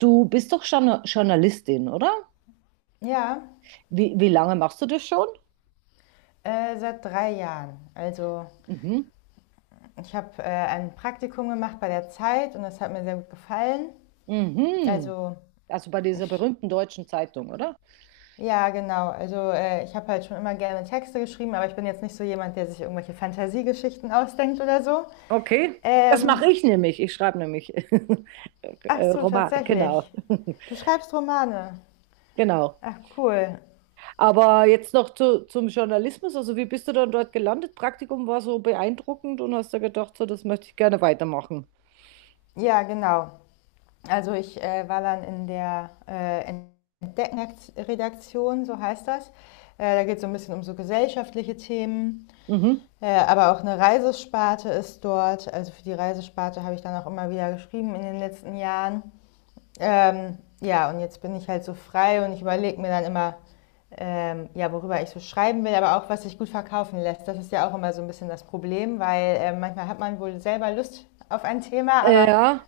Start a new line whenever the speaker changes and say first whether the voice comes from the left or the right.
right: Du bist doch Journalistin, oder?
left: Ja,
right: Wie lange machst du das schon?
left: seit 3 Jahren. Also
right: Mhm.
left: ich habe ein Praktikum gemacht bei der Zeit, und das hat mir sehr gut gefallen.
right: Mhm.
left: Also
right: Also bei dieser
left: ich,
right: berühmten deutschen Zeitung, oder?
left: ja, genau. Also ich habe halt schon immer gerne Texte geschrieben, aber ich bin jetzt nicht so jemand, der sich irgendwelche Fantasiegeschichten ausdenkt oder so.
right: Okay. Das
left: Ähm,
right: mache ich nämlich. Ich schreibe nämlich
left: Ach so,
right: Romane, genau.
left: tatsächlich. Du schreibst Romane.
right: Genau.
left: Ach, cool.
right: Aber jetzt noch zum Journalismus. Also wie bist du dann dort gelandet? Praktikum war so beeindruckend und hast da gedacht, so, das möchte ich gerne weitermachen.
left: Ja, genau. Also ich war dann in der Redaktion, so heißt das. Da geht es so ein bisschen um so gesellschaftliche Themen,
right: Mhm.
left: aber auch eine Reisesparte ist dort. Also für die Reisesparte habe ich dann auch immer wieder geschrieben in den letzten Jahren. Ja, und jetzt bin ich halt so frei, und ich überlege mir dann immer, ja, worüber ich so schreiben will, aber auch was sich gut verkaufen lässt. Das ist ja auch immer so ein bisschen das Problem, weil manchmal hat man wohl selber Lust auf ein Thema, aber
right: Ja.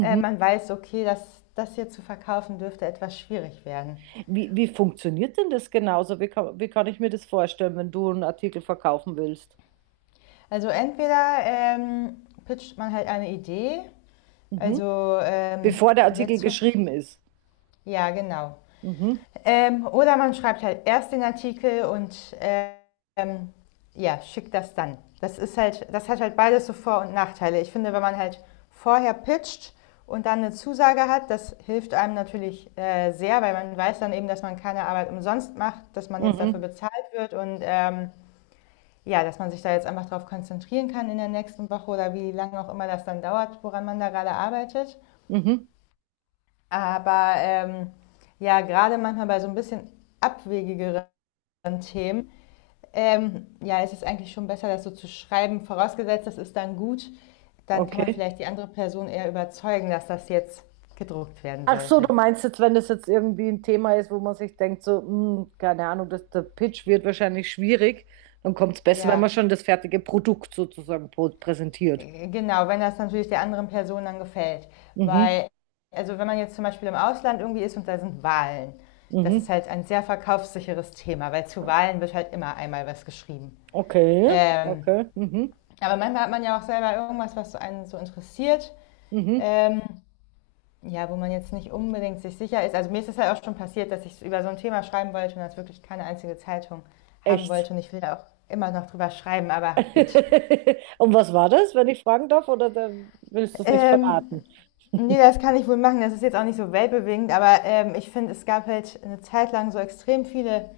left: man weiß, okay, dass das hier zu verkaufen dürfte etwas schwierig werden.
right: Wie funktioniert denn das genauso? Wie kann ich mir das vorstellen, wenn du einen Artikel verkaufen willst?
left: Also entweder pitcht man halt eine Idee,
right: Mhm.
left: also
right: Bevor der Artikel
left: jetzt, so,
right: geschrieben ist.
left: ja, genau.
right: Mhm.
left: Oder man schreibt halt erst den Artikel und ja, schickt das dann. Das hat halt beides so Vor- und Nachteile. Ich finde, wenn man halt vorher pitcht und dann eine Zusage hat, das hilft einem natürlich sehr, weil man weiß dann eben, dass man keine Arbeit umsonst macht, dass man jetzt dafür
right: Mhm.
left: bezahlt wird, und ja, dass man sich da jetzt einfach darauf konzentrieren kann in der nächsten Woche oder wie lange auch immer das dann dauert, woran man da gerade arbeitet.
right: Mhm.
left: Aber ja, gerade manchmal bei so ein bisschen abwegigeren Themen. Ja, es ist eigentlich schon besser, das so zu schreiben. Vorausgesetzt, das ist dann gut, dann kann man
right: Okay.
left: vielleicht die andere Person eher überzeugen, dass das jetzt gedruckt werden
right: Ach so,
left: sollte.
right: du meinst jetzt, wenn das jetzt irgendwie ein Thema ist, wo man sich denkt, so, hm, keine Ahnung, der Pitch wird wahrscheinlich schwierig, dann kommt es besser, wenn man
left: Ja,
right: schon das fertige Produkt sozusagen präsentiert.
left: genau, wenn das natürlich der anderen Person dann gefällt.
right: Mhm.
left: Weil, also wenn man jetzt zum Beispiel im Ausland irgendwie ist und da sind Wahlen, das ist
right: Mhm.
left: halt ein sehr verkaufssicheres Thema, weil zu Wahlen wird halt immer einmal was geschrieben.
right: Okay.
left: Ähm,
right: Okay. Mhm.
left: aber manchmal hat man ja auch selber irgendwas, was einen so interessiert.
right: Mhm.
left: Ähm, Ja, wo man jetzt nicht unbedingt sich sicher ist. Also mir ist es halt auch schon passiert, dass ich über so ein Thema schreiben wollte und das wirklich keine einzige Zeitung haben
right: Echt.
left: wollte. Und ich will da auch immer noch drüber schreiben, aber gut.
right: Und was war das, wenn ich fragen darf, oder da willst du es nicht
left: Ähm,
right: verraten?
left: Nee, das kann ich wohl machen. Das ist jetzt auch nicht so weltbewegend, aber ich finde, es gab halt eine Zeit lang so extrem viele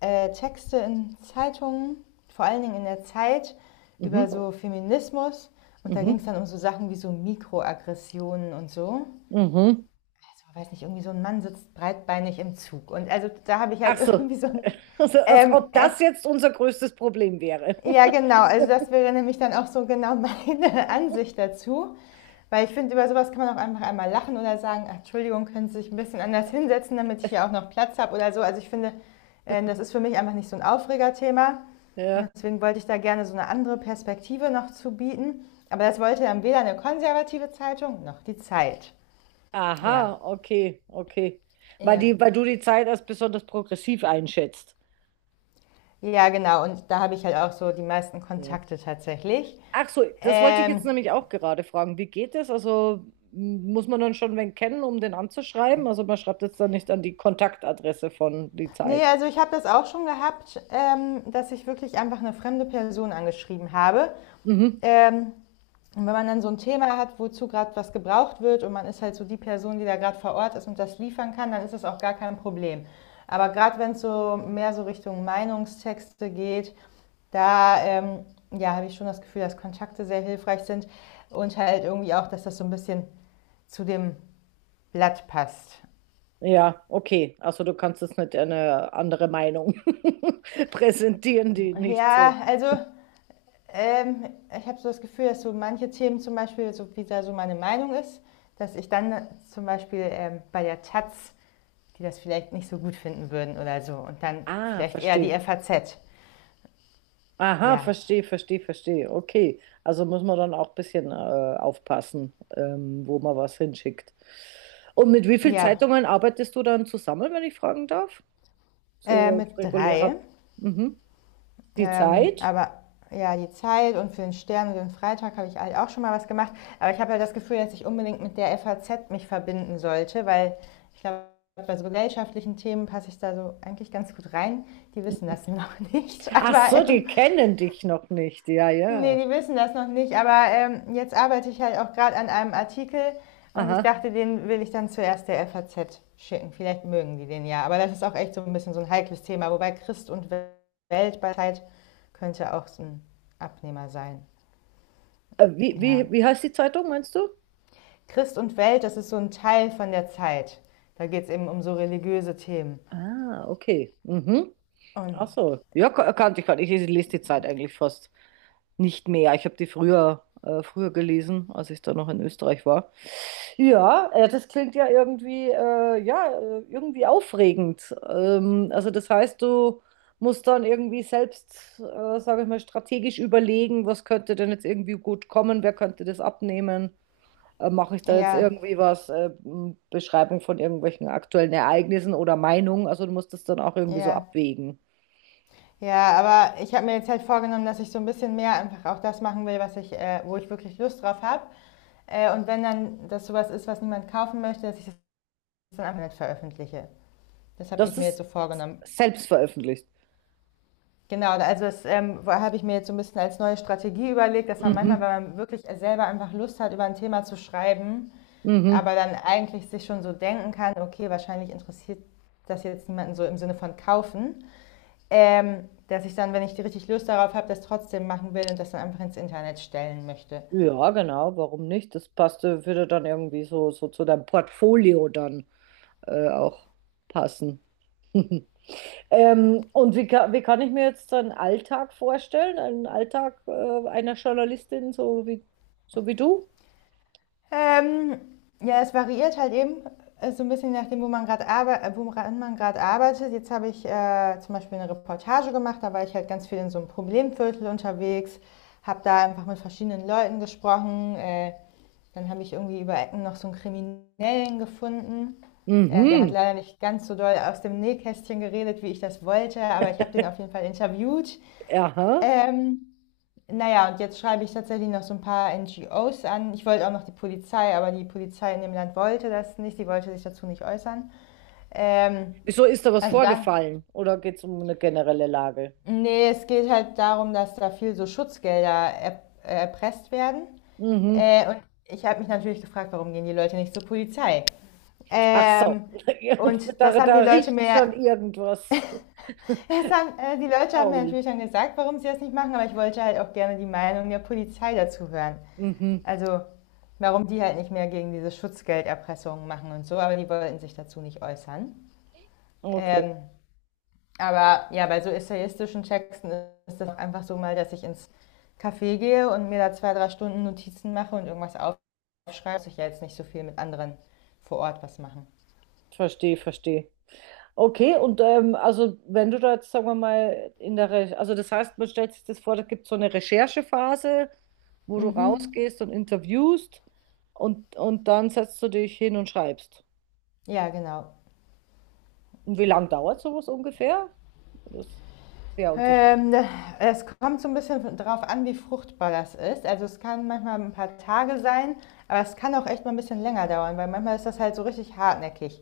left: Texte in Zeitungen, vor allen Dingen in der Zeit, über
right: Mhm.
left: so Feminismus. Und da ging
right: Mhm.
left: es dann um so Sachen wie so Mikroaggressionen und so.
right: Mhm.
left: Also, weiß nicht, irgendwie so ein Mann sitzt breitbeinig im Zug. Und also da habe ich
right: Ach
left: halt
right: so.
left: irgendwie so ein,
right: Also, als
left: ähm,
right: ob
left: äh,
right: das jetzt unser größtes Problem wäre.
left: ja, genau, also das wäre nämlich dann auch so genau meine Ansicht dazu. Weil ich finde, über sowas kann man auch einfach einmal lachen oder sagen: "Ach, Entschuldigung, können Sie sich ein bisschen anders hinsetzen, damit ich hier auch noch Platz habe", oder so. Also ich finde, das ist für mich einfach nicht so ein Aufregerthema. Und
right: Ja.
left: deswegen wollte ich da gerne so eine andere Perspektive noch zu bieten. Aber das wollte dann weder eine konservative Zeitung noch die Zeit. Ja,
right: Aha, okay, okay. Weil
left: ja.
right: weil du die Zeit als besonders progressiv einschätzt.
left: Ja, genau. Und da habe ich halt auch so die meisten
right: Ja.
left: Kontakte tatsächlich.
right: Ach so, das wollte ich jetzt
left: Ähm,
right: nämlich auch gerade fragen. Wie geht das? Also muss man dann schon wen kennen, um den anzuschreiben? Also man schreibt jetzt dann nicht an die Kontaktadresse von die
left: Nee,
right: Zeit.
left: also ich habe das auch schon gehabt, dass ich wirklich einfach eine fremde Person angeschrieben habe.
right: Mhm.
left: Ähm, Und wenn man dann so ein Thema hat, wozu gerade was gebraucht wird und man ist halt so die Person, die da gerade vor Ort ist und das liefern kann, dann ist es auch gar kein Problem. Aber gerade wenn es so mehr so Richtung Meinungstexte geht, da ja, habe ich schon das Gefühl, dass Kontakte sehr hilfreich sind und halt irgendwie auch, dass das so ein bisschen zu dem Blatt passt.
right: Ja, okay. Also du kannst jetzt nicht eine andere Meinung präsentieren, die nicht so.
left: Ja, also, Ähm, ich habe so das Gefühl, dass so manche Themen zum Beispiel, so wie da so meine Meinung ist, dass ich dann zum Beispiel bei der Taz, die das vielleicht nicht so gut finden würden oder so, und dann
right: Ah,
left: vielleicht eher die
right: verstehe.
left: FAZ.
right: Aha,
left: Ja,
right: verstehe, verstehe, verstehe. Okay. Also muss man dann auch ein bisschen aufpassen, wo man was hinschickt. Und mit wie vielen
left: ja,
right: Zeitungen arbeitest du dann zusammen, wenn ich fragen darf? So auf
left: mit drei.
right: regulärer. Mhm. Die Zeit?
left: Aber ja, die Zeit und für den Stern und den Freitag habe ich halt auch schon mal was gemacht. Aber ich habe ja das Gefühl, dass ich unbedingt mit der FAZ mich verbinden sollte, weil ich glaube, bei so gesellschaftlichen Themen passe ich da so eigentlich ganz gut rein. Die wissen
right: Mhm.
left: das noch nicht,
right: Ach
left: aber
right: so, die kennen dich noch nicht. Ja, ja.
left: ne, die wissen das noch nicht, aber jetzt arbeite ich halt auch gerade an einem Artikel, und ich
right: Aha.
left: dachte, den will ich dann zuerst der FAZ schicken. Vielleicht mögen die den ja, aber das ist auch echt so ein bisschen so ein heikles Thema, wobei Christ und Welt bei Zeit könnte auch so 'n Abnehmer sein,
right: Äh, wie,
left: ja.
right: wie, wie heißt die Zeitung, meinst du?
left: Christ und Welt, das ist so ein Teil von der Zeit. Da geht's eben um so religiöse Themen,
right: Ah, okay. Mhm. Ach
left: und
right: so. Ja, kannte ich gar nicht. Ich lese die Zeit eigentlich fast nicht mehr. Ich habe die früher gelesen, als ich da noch in Österreich war. Ja, das klingt ja, irgendwie aufregend. Also das heißt, du musst dann irgendwie selbst, sage ich mal, strategisch überlegen, was könnte denn jetzt irgendwie gut kommen, wer könnte das abnehmen. Mache ich da jetzt
left: ja,
right: irgendwie was, Beschreibung von irgendwelchen aktuellen Ereignissen oder Meinungen? Also du musst das dann auch irgendwie so
left: ja.
right: abwägen.
left: Ja, aber ich habe mir jetzt halt vorgenommen, dass ich so ein bisschen mehr einfach auch das machen will, was ich, wo ich wirklich Lust drauf habe. Und wenn dann das sowas ist, was niemand kaufen möchte, dass ich das dann einfach nicht veröffentliche. Das habe
right: dass
left: ich mir jetzt
right: Das
left: so vorgenommen.
right: selbst veröffentlicht.
left: Genau, also das habe ich mir jetzt so ein bisschen als neue Strategie überlegt, dass man manchmal,
right: Mhm.
left: wenn man wirklich selber einfach Lust hat, über ein Thema zu schreiben,
right: Mhm.
left: aber dann eigentlich sich schon so denken kann, okay, wahrscheinlich interessiert das jetzt niemanden so im Sinne von kaufen. Dass ich dann, wenn ich richtig Lust darauf habe, das trotzdem machen will und das dann einfach ins Internet stellen möchte.
right: Ja, genau, warum nicht? Das passte, würde dann irgendwie so zu deinem Portfolio dann auch passen. Und wie kann ich mir jetzt so einen Alltag vorstellen? Einen Alltag einer Journalistin, so wie du?
left: Ähm, ja, es variiert halt eben so ein bisschen nachdem, wo man gerade woran man gerade arbeitet. Jetzt habe ich zum Beispiel eine Reportage gemacht, da war ich halt ganz viel in so einem Problemviertel unterwegs, habe da einfach mit verschiedenen Leuten gesprochen. Dann habe ich irgendwie über Ecken noch so einen Kriminellen gefunden. Der hat
right: Mhm,
left: leider nicht ganz so doll aus dem Nähkästchen geredet, wie ich das wollte, aber ich habe den auf jeden Fall interviewt.
right: aha.
left: Ähm, naja, und jetzt schreibe ich tatsächlich noch so ein paar NGOs an. Ich wollte auch noch die Polizei, aber die Polizei in dem Land wollte das nicht. Die wollte sich dazu nicht äußern. Ähm,
right: Wieso ist da was
left: also dann.
right: vorgefallen? Oder geht es um eine generelle Lage?
left: Nee, es geht halt darum, dass da viel so Schutzgelder er erpresst werden.
right: Mhm.
left: Und ich habe mich natürlich gefragt, warum gehen die Leute nicht zur Polizei?
right: Ach so,
left: Ähm, und das
right: da,
left: haben
right: da
left: die Leute
right: riecht
left: mir,
right: schon irgendwas
left: Die Leute haben mir
right: faul.
left: natürlich dann gesagt, warum sie das nicht machen, aber ich wollte halt auch gerne die Meinung der Polizei dazu hören.
right: Mhm.
left: Also warum die halt nicht mehr gegen diese Schutzgelderpressungen machen und so, aber die wollten sich dazu nicht äußern.
right: Okay,
left: Ähm, aber ja, bei so essayistischen Texten ist das einfach so mal, dass ich ins Café gehe und mir da 2, 3 Stunden Notizen mache und irgendwas aufschreibe. Muss ich ja jetzt nicht so viel mit anderen vor Ort was machen.
right: verstehe, verstehe. Okay, und also wenn du da jetzt, sagen wir mal, in der, Re also das heißt, man stellt sich das vor, da gibt es so eine Recherchephase, wo du
left: Mhm.
right: rausgehst und interviewst und dann setzt du dich hin und schreibst.
left: Ja, genau.
right: Und wie lange dauert sowas ungefähr? Das ist sehr unterschiedlich.
left: Ähm, Es kommt so ein bisschen drauf an, wie fruchtbar das ist. Also es kann manchmal ein paar Tage sein, aber es kann auch echt mal ein bisschen länger dauern, weil manchmal ist das halt so richtig hartnäckig.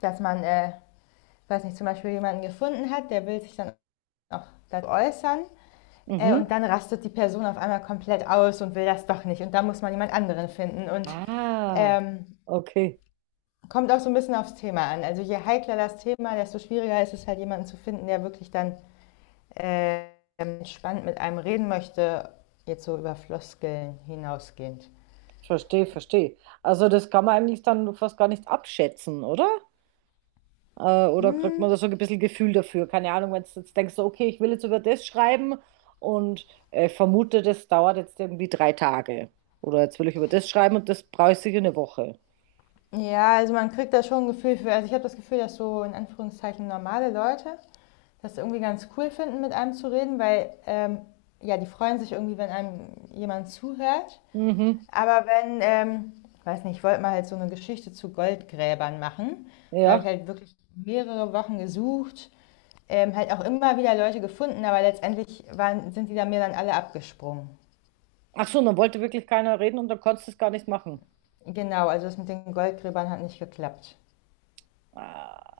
left: Dass man, weiß nicht, zum Beispiel jemanden gefunden hat, der will sich dann auch dazu äußern, und
right: Mhm.
left: dann rastet die Person auf einmal komplett aus und will das doch nicht, und da muss man jemand anderen finden, und
right: Ah,
left: ähm,
right: okay,
left: kommt auch so ein bisschen aufs Thema an. Also je heikler das Thema, desto schwieriger ist es halt jemanden zu finden, der wirklich dann äh, spannend mit einem reden möchte, jetzt so über Floskeln hinausgehend.
right: verstehe, verstehe. Also das kann man eigentlich dann fast gar nicht abschätzen, oder? Oder kriegt
left: Hm,
right: man da so ein bisschen Gefühl dafür? Keine Ahnung, wenn du jetzt denkst, so, okay, ich will jetzt über das schreiben und vermute, das dauert jetzt irgendwie 3 Tage. Oder jetzt will ich über das schreiben und das brauche ich sicher eine Woche.
left: ja, also man kriegt da schon ein Gefühl für, also ich habe das Gefühl, dass so in Anführungszeichen normale Leute das irgendwie ganz cool finden, mit einem zu reden, weil ja, die freuen sich irgendwie, wenn einem jemand zuhört.
right: Mhm,
left: Aber wenn, weiß nicht, ich wollte mal halt so eine Geschichte zu Goldgräbern machen. Da habe ich
right: ja.
left: halt wirklich mehrere Wochen gesucht, halt auch immer wieder Leute gefunden, aber letztendlich sind die da mir dann alle abgesprungen.
right: Ach so, und dann wollte wirklich keiner reden und dann konntest du es gar nicht machen.
left: Genau, also das mit den Goldgräbern hat nicht geklappt.
right: Ah.